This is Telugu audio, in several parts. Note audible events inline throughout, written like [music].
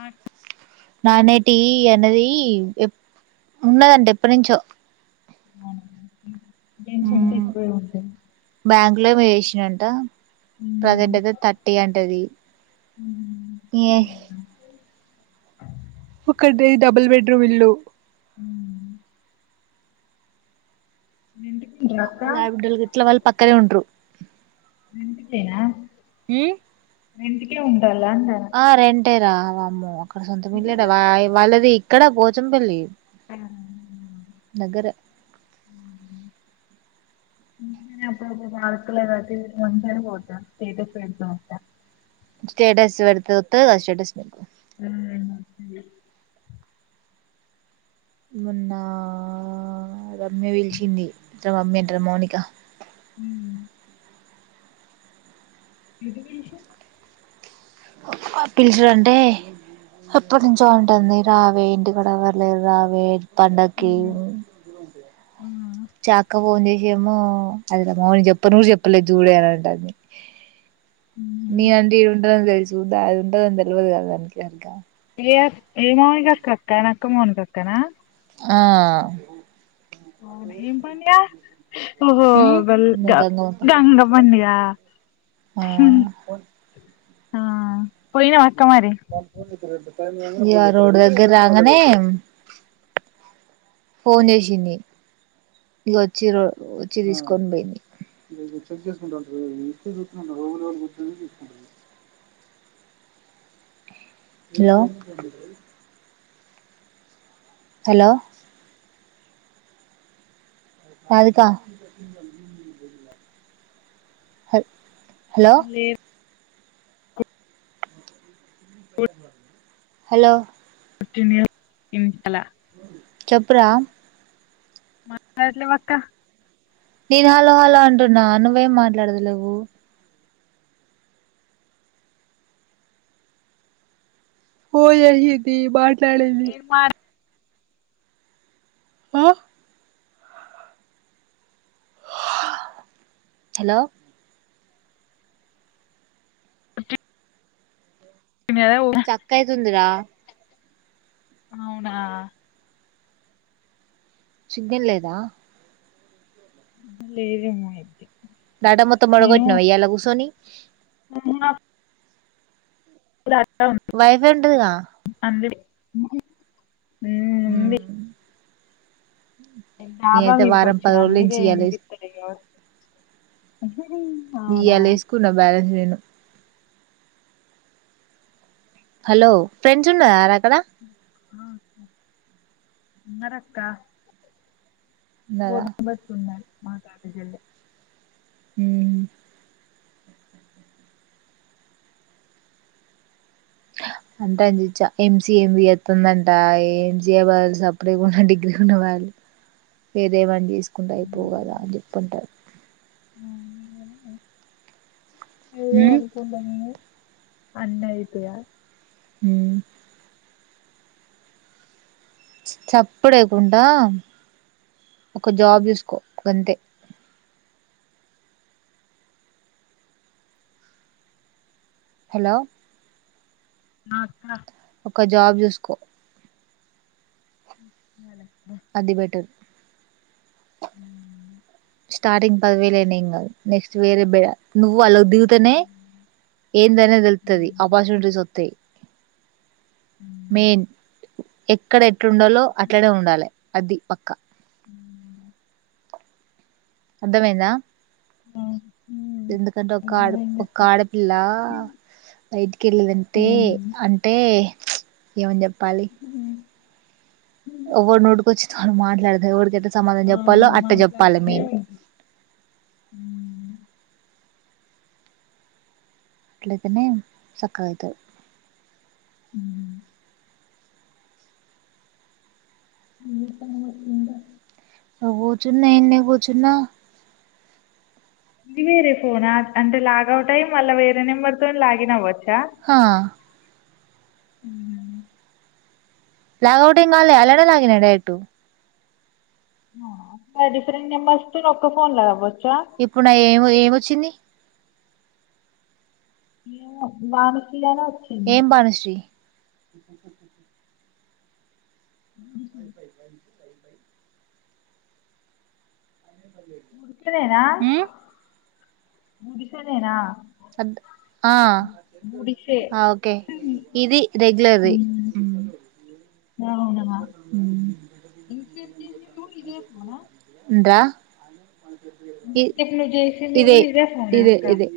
ఆఠ నానేటి అనేది ఎ ఉన్నదంటడి ఎప్పటి నుంచో ేన్ చంటే ఎక్కువే ఉంటాంది ఇలేమ వేసినాంట ఉమ్, ప్రజంటది తటింటది ఉమ్, ఏ అవునా ఒక డబుల్ బెడ్రూమ్ ఇల్లు అవును ఏంటీ ఇది ఇట్లా వాళ్ళు పక్కనే ఉంట్రు అందుకేర [unintelligible] మ్మ్ రెంటుకే వా ఆ రెంటే రా వామ్మో అక్కడ సొంతం ఇల్లే కదా వాళ్ళది ఇక్కడ పొచంపల్లి దగ్గరే ఇ అప్పుడుతే పా [unintelligible] రాత్ర మందర పోత స్టేటస్ పెడత స్టేటస్ పెడితే వొత్తే స్టేటస్ పెడదాం మీ అమ్మ ఏం చేత్తాది మొన్న రమ్య పిలిచింది ఇట్ట రమ్య అంటన్న మౌనిక మ్మ్ ఎప్పుడు పిలిచ పిలుచుడంటే ఎప్పటి నుంచో ఉంటాంది రావే ఇంటికాడ ఏవర్లేరు రావే పండక్కి మ్మ్ చాక్క ఫోన్ చేసి ఏమో [unintelligible] అదిమ్మని చెప్ప నువ్వు చెప్పలేదు చూడే అని అంటాంది నిను అంటే ఇడ ఉంటానని తెలుసు [unintelligible] చూందా అది ఉంటద తెలిదు కాకకా ఇగ ఏ మామగాక్కక్క నా అక్క మౌనిక అక్కనా ఆ అవును నువ్వు బల్ గా గంగమ్మ గంగ మడి్యా [unintelligible] ఆ మ్మ్ పోయినావ ఇయ రోడ్ దగ్గర రాంగనే ఫోన్ చేసింది ఇక వచ్చిండ్రు వచ్చి తీసుకొని పోయింది ర చెక్ చేసుకుంటా [unintelligible] ఏరే వాళ్ళు చెప్పింది తీసుకుంటుంది హలో హలో అదికా హో లేద్ హలో హలో చెప్పురా మాట్లడలేవ్ అక్క నేను హలో హలో అంటున్నా నువ్వేం మాట్లాడత లేవు ఓ ఎయితి మాట్లాడేది నేను మాట్లాడిన ఆ హలో వచ్చా చక్కయ్ ది ఉందిరా అవునా సిగ్నల్ లేదా హ్మ్ లేదేమో అయితే బాటా మొత్తం నేను పడగొట్టినవ ఉయ్యాలో కూసోని [unintelligible] [unintelligible] అర్థం ఉంది తెల్ల అదే మ్మ్ డబా మీదికి వారం వచ్చిన పది అందుకే వినిపిత్తలేదు ఇవ్వాల వేసుకున్న బ్యాలెన్స్ నేను హలో అక్కడ ఉన్నరక్క ఉన్నారా ఫోన్ నెంబర్ గిట్లా ఉందా అండి మాట్లాడడానికి మ్మ్ హ్హ్ అంటంది ఎంసిఎ చేత్తందంట ఎంసిఎ బదులు సప్ డెకున్న డిగ్రీ ఉన్న వాల్యూ వేరేవాటిని తీసు తీసుకుంటే అయిపోవు గదా అని చెప్పి ఉంటారు ఏదో ఉమ్ అనుకుంటాము కానీ అన్నయితయా మ్మ్ చప్పుడు చేయకుండా ఒక జాబ్ చూసుకో గంతే హలో ఆ అక్కా ఒక జాబ్ చూసుకో విన్నలే అది బెటర్ ఆమ్ స్టార్టింగ్ పదివేలయితయ్ ఇంగా నెక్స్ట్ వేరే నువ్వు అళ్లకు దిగుతనే ఏందనేది తెల్తది అపార్చునిటీస్ వస్తాయి మెయిన్ ఎక్కడ ఎట్లుండాలో అట్లనే ఉండాలి అది పక్క అర్థమైందా ఆహ్ ఎందుకంటే ఒక ఆడ ఒక ఆడపిల్ల బయటికి ఉమ్, ఏమనీ ఆహ్ ఎవ్వడి నోటికొచ్చింది వాళ్ళు మాట్లాడితే ఎవ్వడికెట్ట సమాదానం ఆ చెప్పాలో అట్ట చెప్పాలి మాట్లాడుతూనే మెయిన్ ఉంటాం ఉమ్, అట్లయితేనే సక్కగైతరు ఆహ్ ఏం చెత్తన్నావు అనుకుంటా కూర్చున్న ఇడనే కూర్చున్న ఇది వేరే ఫోనా అంటే లాగౌట్ అయి మళ్ళ వేరే నెంబర్ తో లాగిన్ అవ్వొచ్చా హా ఆమ్ లాగౌట్ ఏం కాలే అల్లనే లాగిన్ అయిన డైరెక్ట్ డిఫరెంట్ నెంబర్స్ తో ఒక్క ఫోన్ల అవ్వోచా ఇప్పుడు ఏమొచ్చింది ఏమో జానకి అని వచ్చింది ఏం భానుశ్రీ వైఫై అయితలేదా ఉమ్ అర్ధం గుడిసె ఆ ఓకే ఇది రెగ్యులర్ది ఆ అవునా ఉమ్ దా ఈ ఇంతసేపు నువ్వు చేసింది ఇదే కూడా ఫోనా ఇదే అక్క ఇదే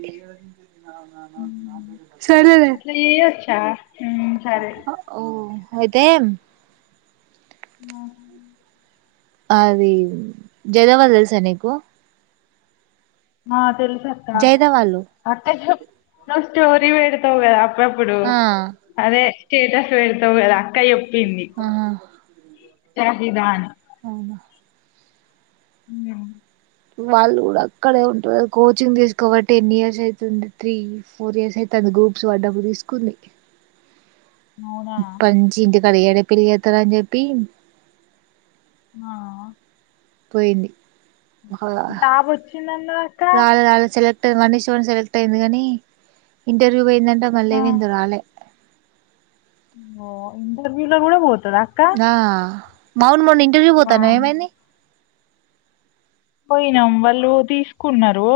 ఉమ్. సరే లే అట్లా చేయొచ్చా ఉమ్, సరే ఓ హైతే ఆహా అది జదావా తెలుసా నీకు ఆ తెలుసక్క జైదవాళ్ళు అక్క [inaudible] స్టోరి పెడుతావు గదా పప్పుడు ఆ అదే స్టేటస్ పెడుతావు గదా అక్క చెప్పింది ఆ షాహీదాని అవునా అవును వాళ్ళు కూడా అక్కడే ఉంటారు కోచింగ్ తీసుకోబట్టి టెన్ ఇయర్స్ అయితుంది, త్రీ ఫోర్ ఇయర్స్ అయిత గ్రూప్స్ వడ్డప్పు తీసుకుంది అవునా అప్పడునుంచి ఇంటికాడ ఏడ పెళ్ళి జేత్తారని చెప్పి ఆ పోయింది అహా జాబ్ వచ్చిందన్నది అక్క రాలే రాలే సెల క్టు వన్ను సెవెన్ సెలెక్ట్ అయింది కానీ ఇంటర్వ్యూ పోయిందంట మళ్ళీ ఆ, ఏమైందో రాలే ఓ ఇంటర్వ్యూలో కూడా పో దా [unintelligible] ఇంటర్వ్యూ ఆ, పోతన్నావ్ ఏమైంది పోయినాం వాళ్ళు తీసుకున్నారు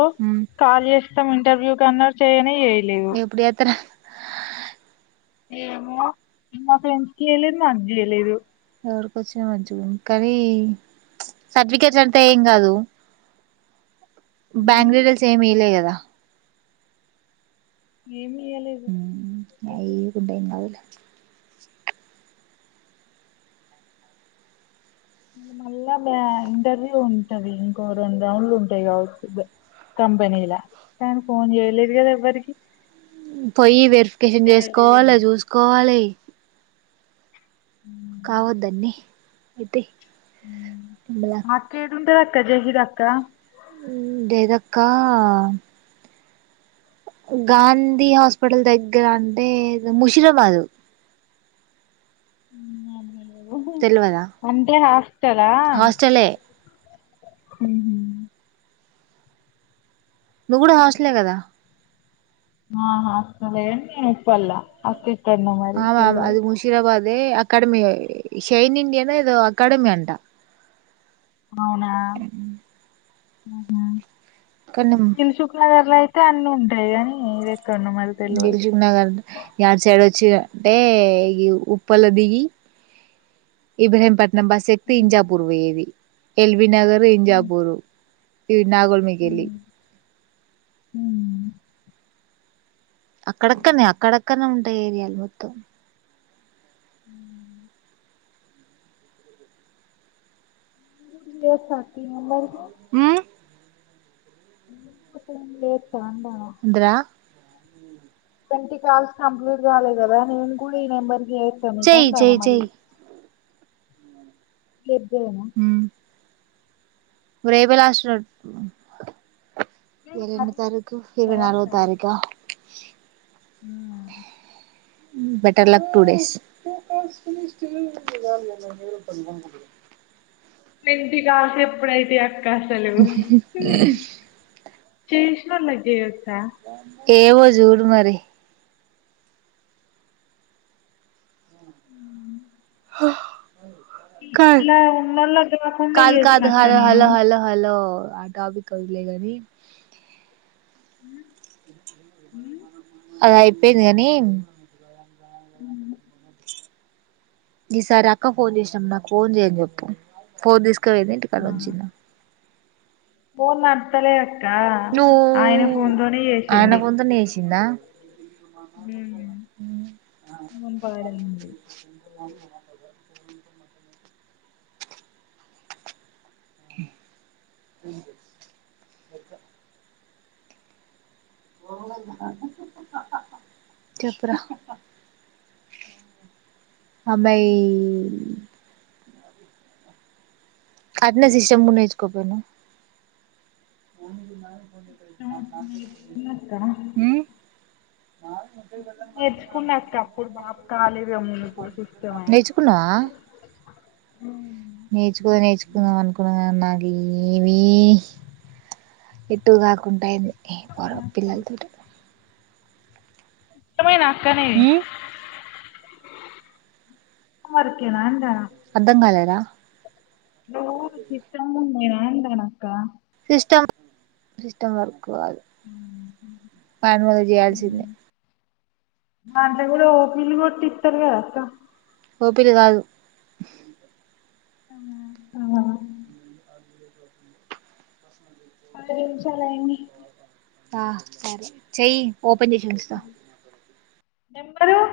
కాల్ చేస్తాం ఇంటర్వ్యూ కన్నారు చేయని ఎప్పుడు చేత్తరు ఏమో మా ఫ్రెండ్స్ కి జేయలేదు మాకు జేయలేదు ఎవరికొచ్చినా మంచిగుండు కానీ ప్చ్ సర్టిఫికేట్స్ అంత ఏం కాదు [unintelligible] రిజల్ట్స్ ఏమీ ఇయలే కదా ఏమి ఇయ్యలేదు ఉమ్ అయి ఇయ్యకుంటే ఏంగాదులే మళ్ళా బ్యా ఇంటర్వ్యూ ఉంటది ఇంకో రెండు రౌండ్లు ఉంటాయి కావచ్చు బ్యా కంపెనీలా కానీ ఫోన్ చేయలేదు కదా ఎవ్వరికి పోయ్యి వెరిఫికేషన్ చేయలేదు చేసుకోవాల ఏమో చూసుకోవాలె కావద్దన్నీ అయితే మళ అక్క ఏడుంటది అక్క జహీర్ అక్క ఉమ్ డేదక్కా గాంధీ హాస్పిటల్ దగ్గర అంటే ముషిరాబాదు తెల్వదా [unintelligible] అంటే హాస్టలా హాస్టలే మ్మ్ హ్మ్ నువ్వు కూడా హాస్టలే కదా ఆహా [unintelligible] అటే ఆమ్ ఆమ్ అది ముషీరాబాదే అ కాడమి షైన్ ఇండియానో ఏదో అకాడమీ అంట అవునా అహా కానీ దిల్ సుఖ్ నగర్లై తే అన్నీ ఉంటాయిగానీ ఇదే దిల్ శుఖ్ నగర్ యటు సైడ్ వ చ్చు అంటే ఈ ఉప్పల్లో దిగి ఇబ్రహీం పట్ నం బస్సు ఎక్కితే ఇంజాపూర్ వోయేది ఎల్ బి నగరు ఇంజాపూర్ ఈ నాగోల్మి కెల్లి అక్కడక్కన్నే అక్కడక్కన్నే ఉంటాయి ఏరియాలు మొత్తం మ్మ్ మ్మ్ [unintelligible] [unintelligible] లేదు తాండా డ్రా ట్వంటీ కాల్స్ కంప్లీట్ కాలేదు కదా నేను కూడా ఈ నెంబర్ ఎం చెయ్ కున్నదన చెయ్ చెయ్ మళ్ళీ ఎద్దేనా వరేబలాస్ రోడ్ ఈయాల ఎన్నో తారీకు, ఇరవై నాలుగో తారీక. హ్మ్మ్ better luck two days. [inaudible] Twenty కాల్సి ఎప్పుడైతాయి అక్క అసలు. చేసిన లేగేయ్యాడు ఏమో జూడు మరి హుమ్మ్ హా కాద్ ఇలా ఉన్నోళ్ళకి కాకుండా చేసిన కాదు కాదు అక్క హలో నేను హలో హలో హలో ఆ టాపిక్ వదిలేయ్ కానీ మ్మ్ హుమ్మ్ అలా అయిపోయింది కాని. హుమ్ ఈసారి అక్క ఫోన్ చేసినాం నాకు ఫోన్ చేయని చెప్ప ఫోన్ తీసుక్ ఎక్కపోడేంటి ఆ కదంచింద ఫోన్ వత్తలే అక్క నువ్వు ఆయన ఫోన్ తోనే చేసింది. ఉమ్. ఫోన్ పాడైంది హ్మ్మ్ హుమ్ చెప్పురా అబ్బాయి అట్నే సిస్టమ్ కూడా నేర్చుకోపోయినవ్ నేర్చుకున్నక్క హుమ్ నేర్చుకున్నా అక్క. అప్పుడు బాప్ కాలేజ్ ఉన్నప్పుడు సిస్టమ్. ఆ ఏవి ఎటు కాకుంటాయింది ఎమ్ పోరో పిల్లలతోటి ఇష్టమే నా అక్కనే వర్క్ నాంటన అర్ధం కాలే రా నువ్వు సిద్ధంగా ఉన్ననేనా [unintelligible] అక్క సిస్టమ్, సిస్టమ్ వర్క్ కాదు దానివల్ల చెయ్యాల్సిందే దంటలో కూడా ఓ పిలు కొట్టితారు కాదక్కా ఓపిలు కాదు అహ్ పది నిమిషాలు లైని ఆ సరే, చెయ్య ఓపెన్ చేసి ఉంచుతా. నెంబరు